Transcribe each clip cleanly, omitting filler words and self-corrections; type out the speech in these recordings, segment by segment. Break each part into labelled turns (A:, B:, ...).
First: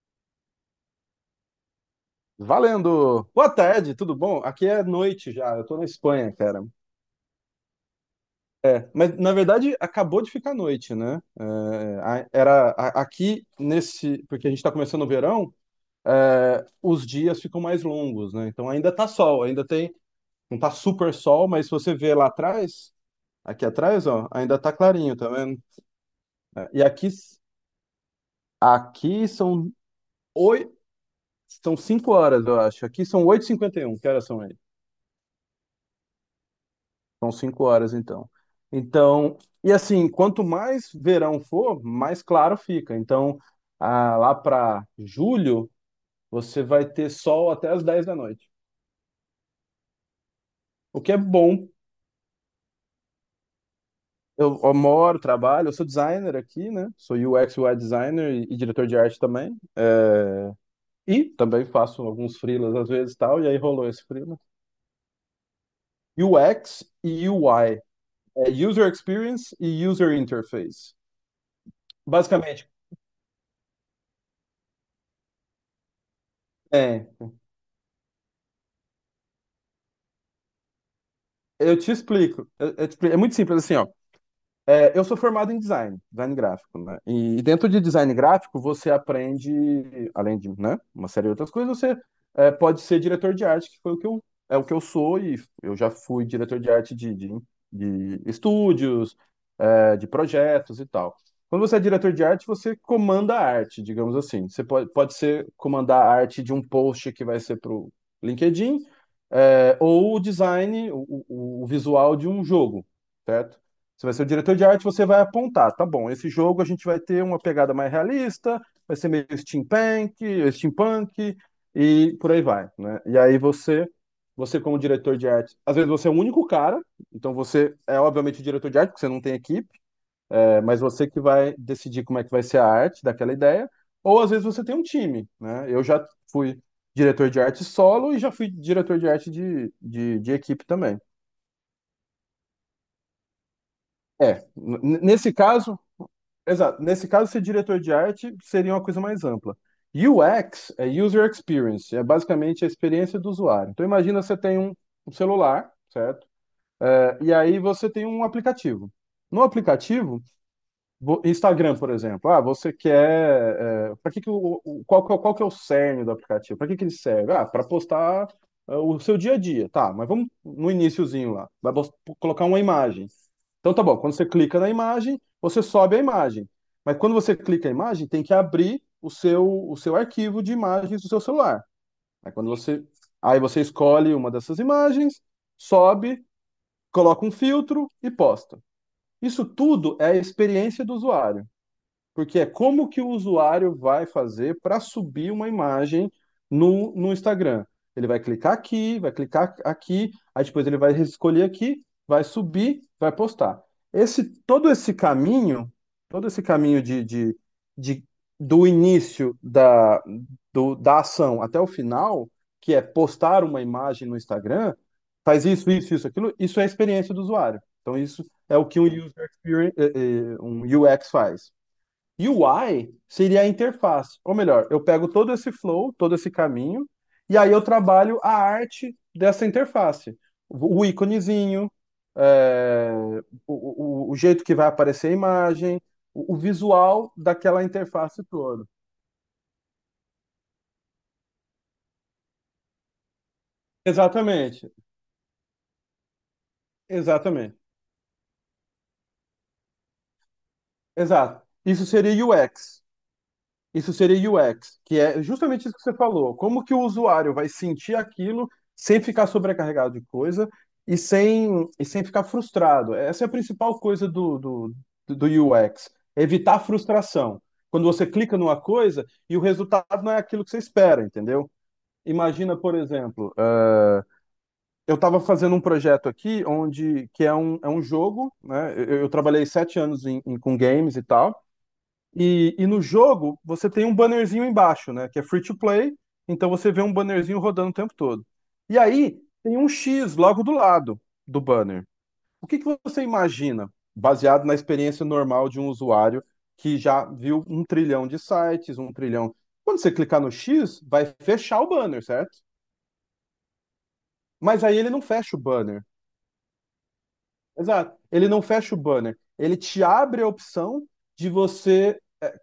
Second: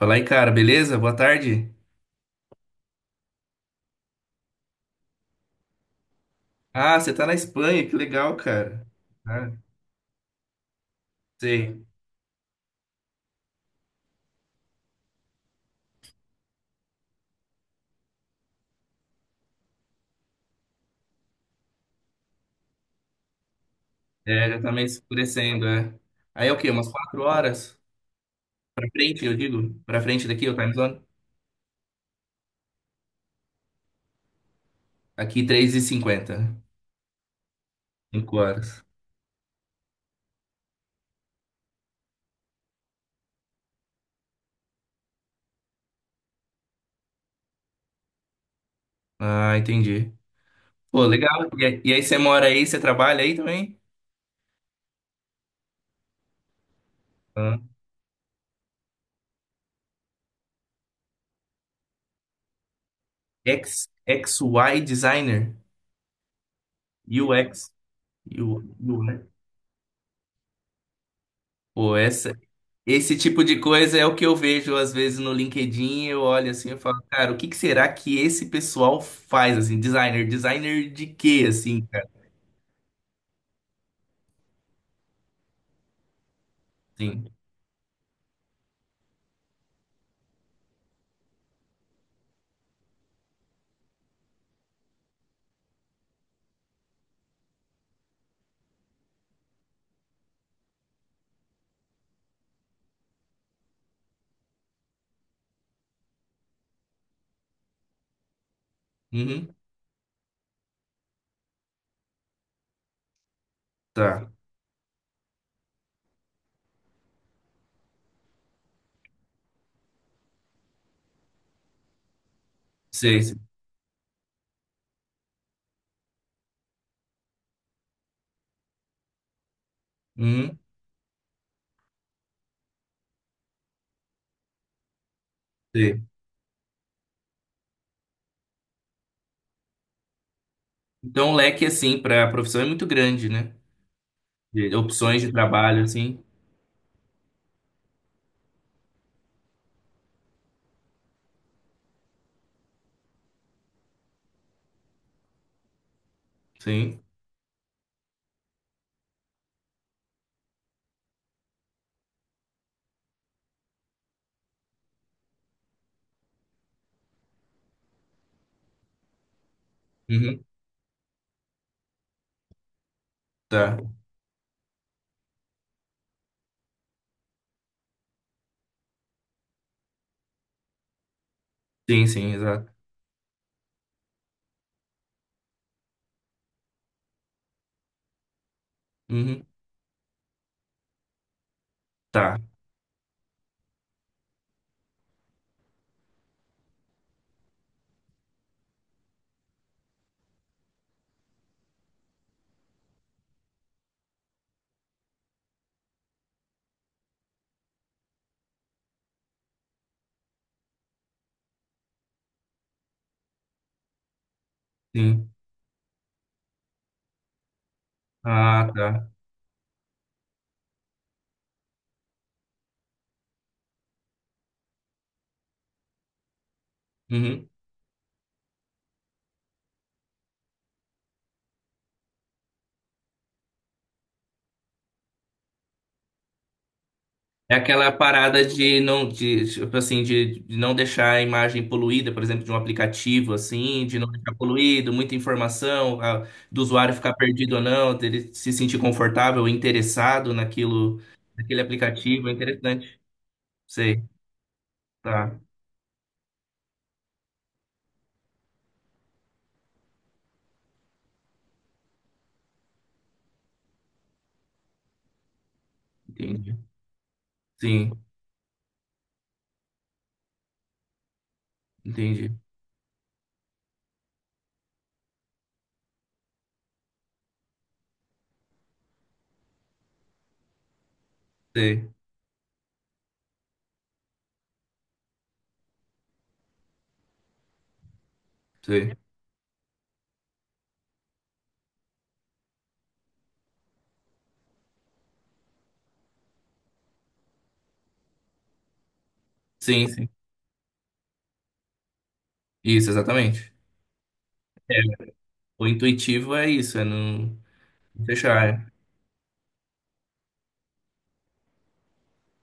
A: Fala aí, cara, beleza? Boa tarde.
B: Valendo! Boa tarde, tudo bom? Aqui é noite já, eu tô na Espanha, cara.
A: Ah, você tá na Espanha, que legal, cara.
B: Mas na
A: Ah,
B: verdade acabou de ficar noite, né?
A: sei.
B: Aqui nesse, porque a gente tá começando o verão, os dias ficam mais longos, né? Então ainda tá sol, ainda tem, não tá super sol, mas se você vê lá atrás, aqui atrás, ó,
A: É,
B: ainda
A: já tá
B: tá
A: meio
B: clarinho, tá vendo?
A: escurecendo, é. Aí é o
B: É,
A: quê?
B: e
A: Umas
B: aqui,
A: quatro horas? Pra frente,
B: aqui
A: eu
B: são
A: digo? Pra frente daqui, o time
B: oito,
A: zone?
B: são cinco horas, eu acho. Aqui são 8h51, que horas são aí?
A: Aqui, três e cinquenta.
B: São cinco horas, então.
A: Cinco horas.
B: Então, e assim, quanto mais verão for, mais claro fica. Então, ah, lá para julho, você vai ter sol até as 10 da noite,
A: Ah, entendi.
B: o
A: Pô,
B: que é
A: legal. E
B: bom.
A: aí e aí você mora aí, você trabalha aí também?
B: Eu moro, trabalho, eu sou designer aqui, né? Sou
A: Ah.
B: UX, UI designer e diretor de arte também. E também faço alguns freelas às vezes e tal, e aí
A: X,
B: rolou esse freela.
A: X Y Designer.
B: UX e
A: UX.
B: UI, é
A: U,
B: User
A: U, né?
B: Experience e User Interface.
A: Pô, essa,
B: Basicamente,
A: Esse tipo de coisa é o que eu vejo às vezes no LinkedIn. Eu olho assim e falo,
B: é,
A: cara, o que que será que esse pessoal faz assim? Designer, designer de quê
B: eu
A: assim,
B: te
A: cara?
B: explico. É muito simples assim, ó. Eu sou formado em design, design gráfico, né?
A: Sim.
B: E dentro de design gráfico, você aprende, além de, né, uma série de outras coisas, pode ser diretor de arte, que foi o que eu, é o que eu sou, e eu já fui diretor de arte de estúdios, de projetos e tal. Quando você é diretor de arte, você comanda a arte, digamos assim. Pode ser comandar a arte de um post que vai ser para o LinkedIn,
A: Uhum.
B: ou o design, o visual de um jogo, certo? Você vai ser o
A: Tá.
B: diretor de arte, você vai apontar, tá bom, esse jogo a gente vai ter uma pegada mais realista, vai ser meio steampunk e por aí vai, né?
A: Sei. sei.
B: Você, como diretor de arte, às vezes você é o único cara, então você é obviamente o diretor de arte, porque você não tem equipe,
A: Uhum.
B: mas você que vai decidir como é que vai ser a arte daquela ideia, ou às vezes você tem um time, né? Eu
A: Sei.
B: já fui diretor de arte solo e já fui diretor de arte de equipe também.
A: Então o leque assim para a profissão é muito grande, né?
B: É,
A: De
B: n-
A: opções de
B: nesse caso,
A: trabalho assim.
B: Exato. Nesse caso, ser diretor de arte seria uma coisa mais ampla. UX é User Experience, é basicamente a experiência do usuário. Então, imagina um celular, certo?
A: Sim.
B: E aí você tem um aplicativo. No aplicativo, Instagram, por exemplo, ah, você quer, para que que que é qual que é o cerne do aplicativo? Para que que ele serve? Ah, para postar ah, o seu dia a dia, tá? Mas vamos
A: Uhum.
B: no iniciozinho lá, colocar uma imagem. Então
A: Tá.
B: tá bom, quando você clica na imagem, você sobe a imagem. Mas quando você clica a imagem, tem que abrir o seu arquivo de imagens do seu celular.
A: Sim,
B: Aí
A: sim,
B: quando
A: exato.
B: você, Aí você escolhe uma dessas imagens, sobe, coloca um filtro e posta. Isso
A: Uhum.
B: tudo é a experiência do usuário.
A: Tá.
B: Porque é como que o usuário vai fazer para subir uma imagem no Instagram. Ele vai clicar aqui, aí depois ele vai escolher aqui, vai subir, vai postar. Todo esse caminho, todo esse caminho de- do início da, do- da ação até o final, que é postar uma imagem no Instagram,
A: Sim.
B: faz isso, isso, isso, aquilo, isso é a experiência do usuário. Então, isso é o
A: Ah,
B: que um
A: tá.
B: user experience, um UX faz. UI seria a interface, ou melhor, eu pego todo esse flow, todo esse caminho, e
A: Uhum.
B: aí eu trabalho a arte dessa interface. O íconezinho, é, o jeito que vai aparecer a imagem, o visual
A: É
B: daquela
A: aquela
B: interface
A: parada
B: toda.
A: de não, de, tipo assim, de não deixar a imagem poluída, por exemplo, de um aplicativo, assim, de não deixar
B: Exatamente,
A: poluído, muita informação, do usuário ficar perdido
B: exatamente,
A: ou não, dele se sentir confortável, interessado naquilo,
B: exato.
A: naquele
B: Isso seria
A: aplicativo, é
B: UX.
A: interessante.
B: Isso
A: Sei,
B: seria UX, que é
A: tá,
B: justamente isso que você falou. Como que o usuário vai sentir aquilo sem ficar sobrecarregado de coisa e sem ficar frustrado? Essa é a principal coisa do UX,
A: entendi.
B: evitar frustração. Quando
A: Sim,
B: você clica numa coisa e o resultado não é aquilo que você espera, entendeu?
A: entendi.
B: Imagina, por exemplo, eu estava fazendo um projeto aqui onde que é é um jogo, né? Eu trabalhei 7 anos com games e tal.
A: Sei,
B: No jogo, você tem um bannerzinho embaixo, né? Que é free to play, então você vê um bannerzinho rodando o tempo todo. E
A: sei.
B: aí tem um X logo do lado do banner. O que que você imagina, baseado na experiência normal de um usuário que já viu um trilhão de sites, um trilhão. Quando
A: Sim,
B: você
A: sim.
B: clicar no X, vai fechar o banner, certo?
A: Isso, exatamente.
B: Mas aí
A: É,
B: ele não fecha o
A: o
B: banner.
A: intuitivo é isso, é não
B: Exato. Ele não
A: fechar.
B: fecha o banner. Ele te abre a opção de você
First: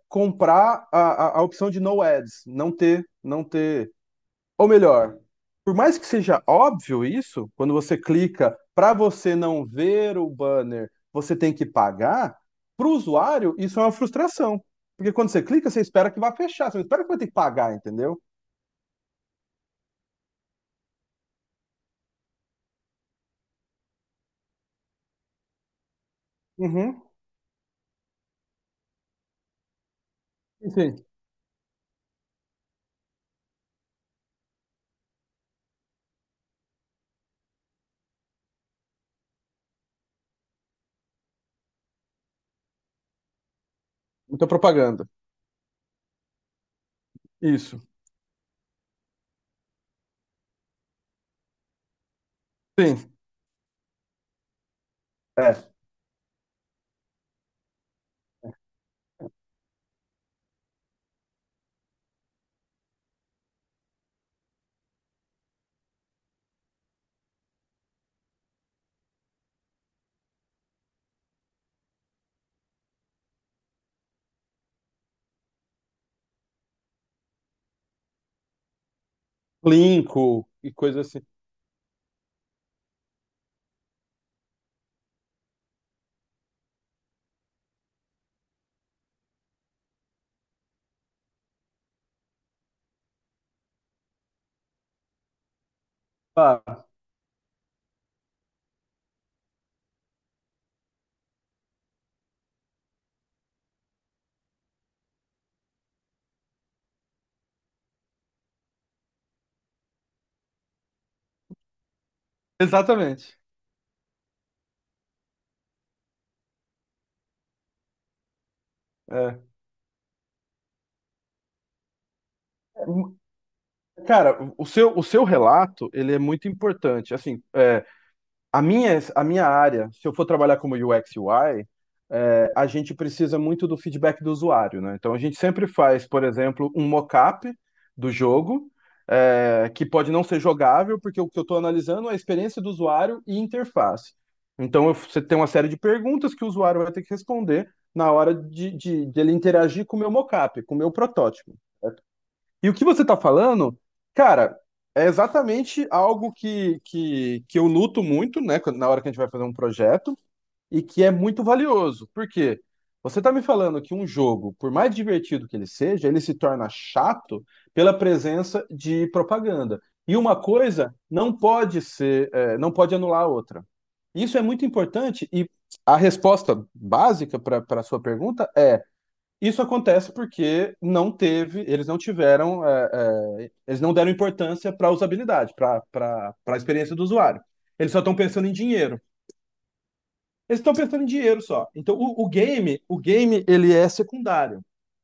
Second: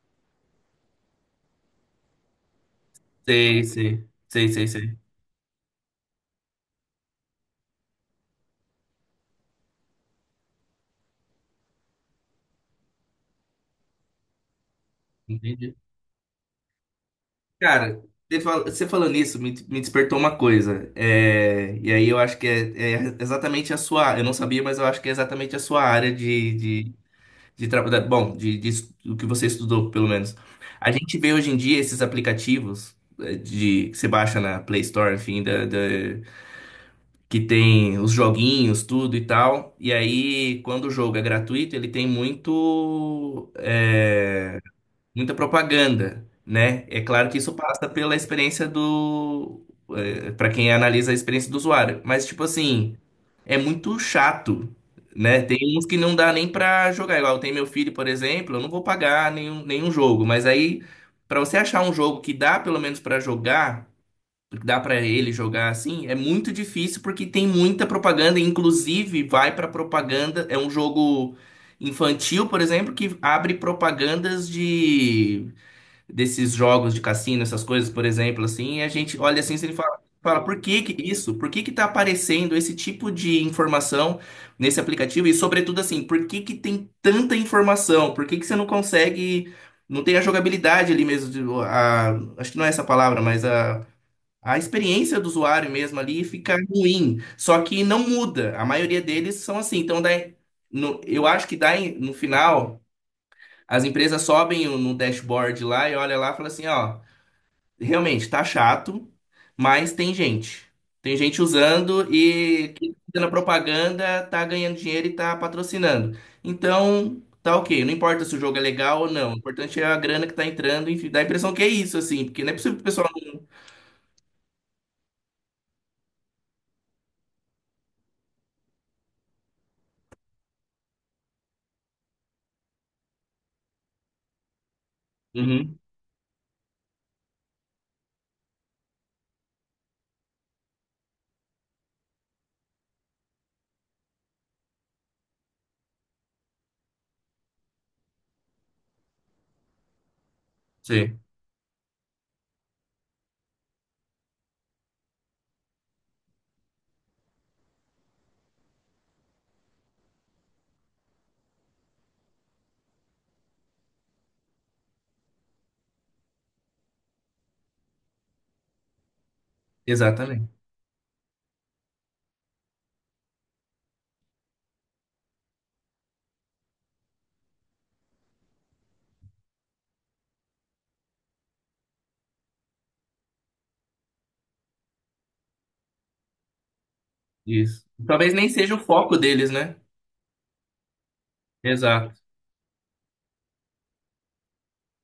B: comprar a opção de no ads, não ter, não
A: Sei,
B: ter.
A: sei, sei,
B: Ou
A: sei, sei.
B: melhor, por mais que seja óbvio isso, quando você clica para você não ver o banner, você tem que pagar, para o usuário isso é uma frustração. Porque quando você clica,
A: Entendi.
B: você espera que vai fechar, você espera que vai ter que pagar,
A: Cara,
B: entendeu?
A: você falando isso me despertou uma coisa. É, e aí eu acho que é, é exatamente a sua. Eu não sabia, mas eu acho que é exatamente a sua área
B: Uhum.
A: de trabalho. Bom, do que você estudou, pelo menos.
B: Sim,
A: A
B: sim.
A: gente vê hoje em dia esses aplicativos é, de, que você baixa na Play Store, enfim, que tem os joguinhos, tudo e tal. E aí, quando o jogo é gratuito, ele tem muito.
B: Muita
A: É,
B: propaganda.
A: muita propaganda, né? É claro que isso
B: Isso.
A: passa pela experiência do, para quem analisa a experiência do usuário, mas tipo assim,
B: Sim.
A: é muito chato, né? Tem
B: É.
A: uns que não dá nem pra jogar, igual tem meu filho, por exemplo, eu não vou pagar nenhum jogo, mas aí pra você achar um jogo que dá pelo menos pra jogar dá pra ele jogar assim, é muito difícil porque tem muita propaganda, inclusive vai pra propaganda, é um jogo infantil, por exemplo, que abre propagandas de desses jogos de cassino, essas coisas, por exemplo, assim, e a gente olha assim e fala Fala,
B: Linko
A: por
B: e
A: que
B: coisa
A: que
B: assim.
A: isso? Por que que tá aparecendo esse tipo de informação nesse aplicativo? E sobretudo assim, por que que tem tanta informação? Por que que você não consegue, não tem a jogabilidade ali mesmo, a, acho que não é essa palavra, mas a experiência do usuário mesmo ali fica
B: Ah,
A: ruim, só que não muda. A maioria deles são assim. Então, daí, eu acho que daí, no final, as empresas sobem no dashboard lá e olha lá e fala assim, ó, realmente tá chato, mas tem gente. Tem gente usando e quem tá fazendo a
B: exatamente.
A: propaganda tá ganhando dinheiro e tá patrocinando. Então, tá ok. Não importa se o jogo é legal ou não. O
B: É.
A: importante é a grana que tá entrando, enfim, dá a impressão que é isso, assim, porque não é possível que o pessoal não.
B: Cara, o seu relato, ele é muito importante. Assim, a minha área, se eu for trabalhar como UX UI, a gente precisa muito do feedback do usuário, né? Então, a gente sempre
A: Uhum,
B: faz, por exemplo, um mockup do jogo, que pode não ser jogável, porque o que eu estou analisando é a experiência do usuário e interface. Então, você tem uma série de perguntas que o usuário vai ter que responder na hora dele interagir com o meu mockup, com o meu
A: sim,
B: protótipo. E o que você tá falando, cara, é exatamente algo que eu luto muito, né, na hora que a gente vai fazer um projeto, e que é muito valioso. Por quê? Você tá me falando que um jogo, por mais divertido que ele seja, ele se torna chato pela presença de propaganda. E uma
A: exatamente.
B: coisa não pode ser, não pode anular a outra. Isso é muito importante, e a resposta básica para a sua pergunta é. Isso acontece porque não teve, eles não tiveram, eles não deram importância para a usabilidade, para a experiência do usuário.
A: Isso.
B: Eles só estão
A: Talvez nem
B: pensando em
A: seja o
B: dinheiro.
A: foco deles, né?
B: Eles estão pensando em dinheiro só. Então,
A: Exato.
B: o game, ele é secundário.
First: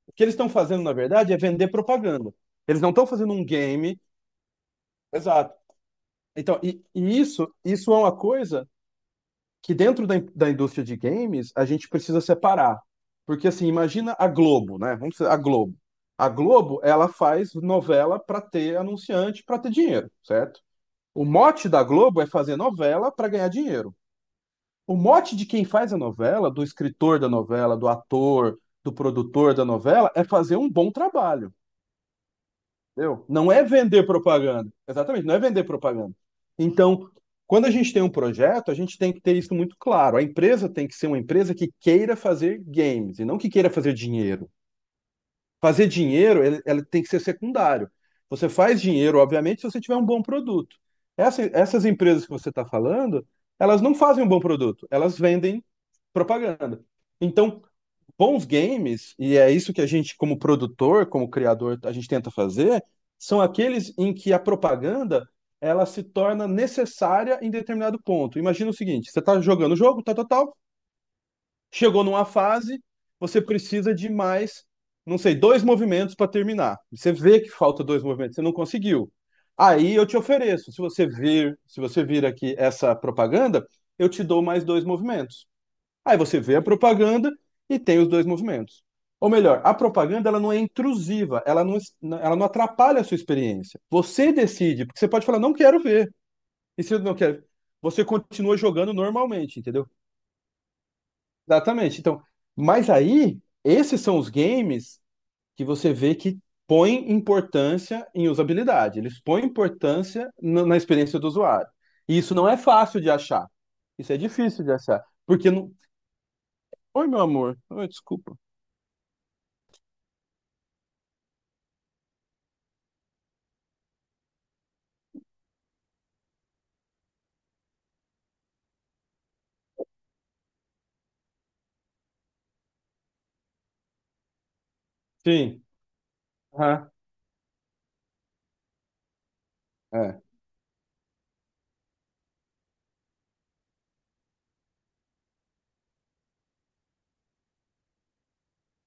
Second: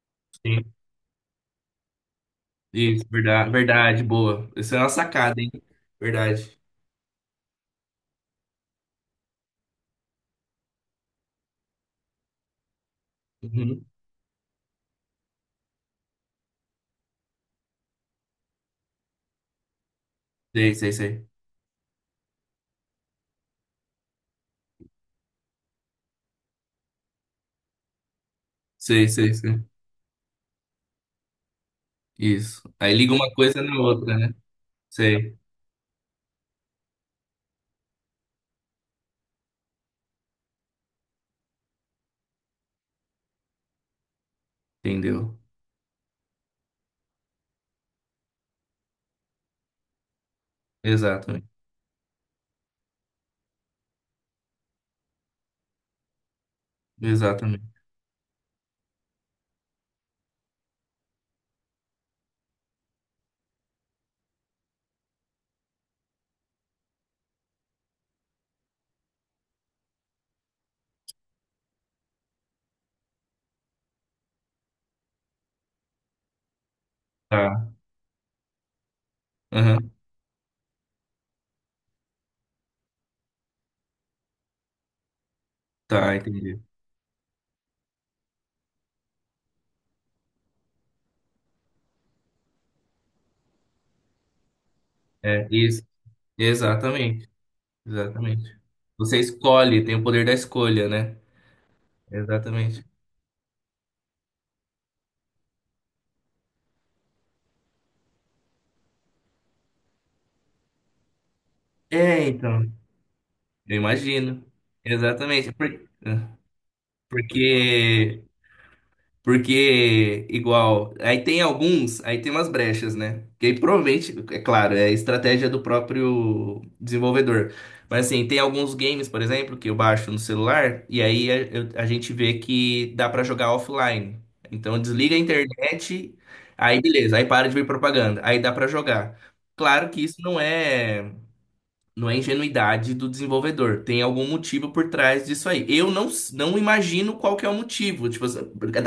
B: O que eles estão
A: Sim.
B: fazendo, na verdade, é vender propaganda. Eles não
A: Isso,
B: estão fazendo um
A: verdade,
B: game.
A: verdade, boa. Isso é uma sacada, hein?
B: Exato.
A: Verdade.
B: Então, isso é uma coisa que dentro da, da indústria de games a gente precisa separar. Porque assim,
A: Uhum.
B: imagina a Globo, né? Vamos dizer, a Globo. A Globo, ela faz novela para ter anunciante, para ter dinheiro, certo?
A: Sei, sei,
B: O
A: sei.
B: mote da Globo é fazer novela para ganhar dinheiro. O mote de quem faz a novela, do escritor da novela, do ator, do
A: Sei, sei,
B: produtor
A: sei.
B: da novela, é fazer um bom trabalho.
A: Isso. Aí liga
B: Entendeu?
A: uma
B: Não
A: coisa
B: é
A: na
B: vender
A: outra, né?
B: propaganda. Exatamente, não
A: Sei.
B: é vender propaganda. Então, quando a gente tem um projeto, a gente tem que ter isso muito claro. A empresa tem que ser uma empresa que queira fazer games e não que queira fazer dinheiro.
A: Entendeu?
B: Fazer dinheiro, ela tem que ser secundário. Você faz dinheiro, obviamente, se você tiver um bom produto.
A: Exatamente.
B: Essas empresas que você está falando, elas não fazem um bom produto, elas vendem propaganda. Então,
A: Exatamente.
B: bons games, e é isso que a gente, como produtor, como criador, a gente tenta fazer, são aqueles em que a propaganda ela se torna necessária em determinado ponto. Imagina o seguinte: você está jogando o jogo, tal, tal, tal, chegou numa fase, você precisa de mais, não sei, dois movimentos para terminar. Você vê que
A: Tá.
B: falta dois movimentos, você não conseguiu.
A: Aham.
B: Aí eu te ofereço, se você vir aqui essa propaganda, eu te dou mais dois movimentos.
A: Tá,
B: Aí você vê
A: entendi.
B: a propaganda e tem os dois movimentos. Ou melhor, a propaganda ela não é intrusiva, ela não atrapalha a sua experiência. Você decide, porque você pode falar,
A: É,
B: não quero
A: isso.
B: ver. E se eu não
A: Exatamente.
B: quero, você continua
A: Exatamente.
B: jogando
A: Você
B: normalmente,
A: escolhe,
B: entendeu?
A: tem o poder da escolha, né?
B: Exatamente. Então,
A: Exatamente.
B: mas aí, esses são os games que você vê que põem importância em usabilidade. Eles põem importância na na experiência do usuário. E
A: É,
B: isso não é
A: então.
B: fácil de achar.
A: Eu
B: Isso é
A: imagino.
B: difícil de achar. Porque
A: Exatamente.
B: não.
A: É,
B: Oi, meu amor. Oi,
A: Porque
B: desculpa.
A: Porque, igual, aí tem alguns, aí tem umas brechas, né? Que aí provavelmente, é claro, é estratégia do próprio desenvolvedor. Mas assim, tem alguns games, por exemplo, que eu baixo no celular, e aí a, a gente vê que dá pra jogar offline. Então desliga a
B: Sim.
A: internet, aí
B: Aham.
A: beleza, aí para de ver propaganda, aí dá pra jogar. Claro que isso
B: É.
A: não é. Não é ingenuidade do desenvolvedor. Tem algum motivo por trás disso aí. Eu não, s- não imagino qual que é o motivo. Tipo, assim,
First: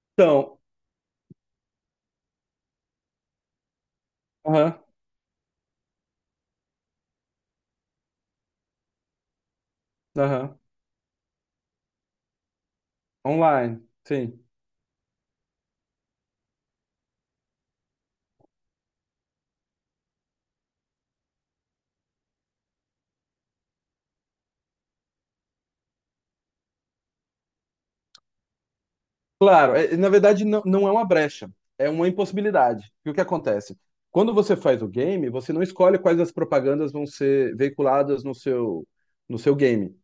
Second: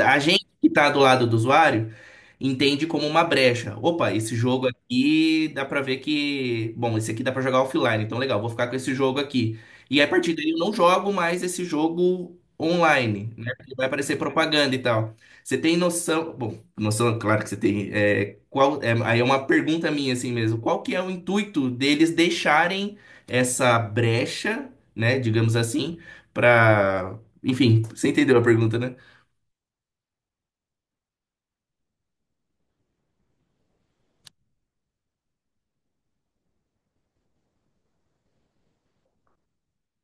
A: a gente
B: Então,
A: que tá do lado do usuário entende como uma brecha. Opa, esse jogo
B: aham,
A: aqui dá pra ver que. Bom, esse aqui dá pra jogar offline, então legal, vou ficar com esse jogo aqui. E a partir daí eu
B: aham.
A: não jogo mais esse jogo online, né? Porque
B: Online,
A: vai aparecer
B: sim.
A: propaganda e tal. Você tem noção? Bom, noção, claro que você tem. É, qual, é, aí é uma pergunta minha assim mesmo. Qual que é o intuito deles deixarem essa brecha, né, digamos assim, para, enfim, você entendeu a pergunta, né?
B: Claro, na verdade não, não é uma brecha, é uma impossibilidade. E o que acontece? Quando você faz o game, você não escolhe quais as propagandas vão ser veiculadas no seu game.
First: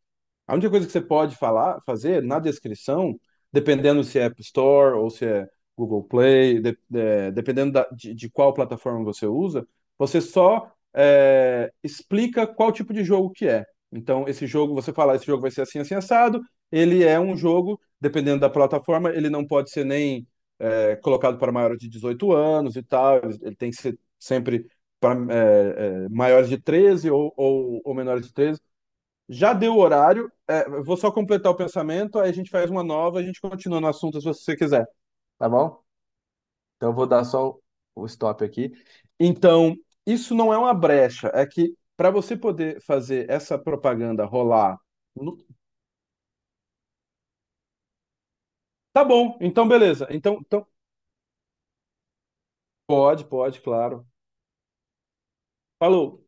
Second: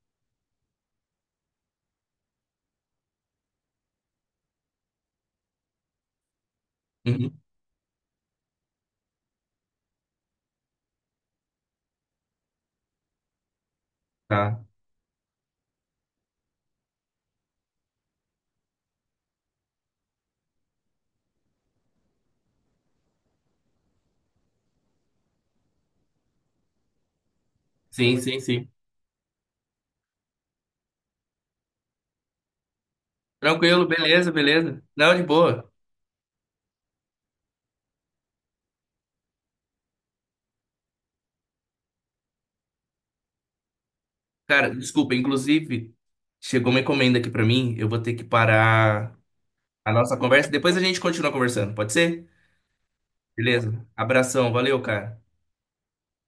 B: A única coisa que você pode falar, fazer na descrição, dependendo se é App Store ou se é Google Play,
A: Uhum,
B: dependendo de qual plataforma você usa, você só explica qual tipo de jogo que é. Então, esse
A: tá.
B: jogo, você fala, esse jogo vai ser assim, assim, assado. Ele é um jogo, dependendo da plataforma, ele não pode ser nem colocado para maiores de 18 anos e tal. Ele tem que ser sempre para maiores de 13 ou
A: Sim,
B: menores de
A: sim,
B: 13.
A: sim.
B: Já deu o horário. É, eu vou só completar o pensamento, aí a gente faz uma nova, a gente continua
A: Tranquilo,
B: no assunto se
A: beleza,
B: você
A: beleza.
B: quiser,
A: Não, de
B: tá
A: boa.
B: bom? Então eu vou dar só o stop aqui. Então, isso não é uma brecha, é que para você poder fazer essa propaganda
A: Cara,
B: rolar,
A: desculpa,
B: no-
A: inclusive, chegou uma encomenda aqui pra mim, eu vou ter que
B: tá
A: parar
B: bom, então
A: a
B: beleza.
A: nossa
B: Então,
A: conversa,
B: então
A: depois a gente continua conversando, pode ser?
B: pode, pode,
A: Beleza?
B: claro.
A: Abração, valeu, cara.
B: Falou.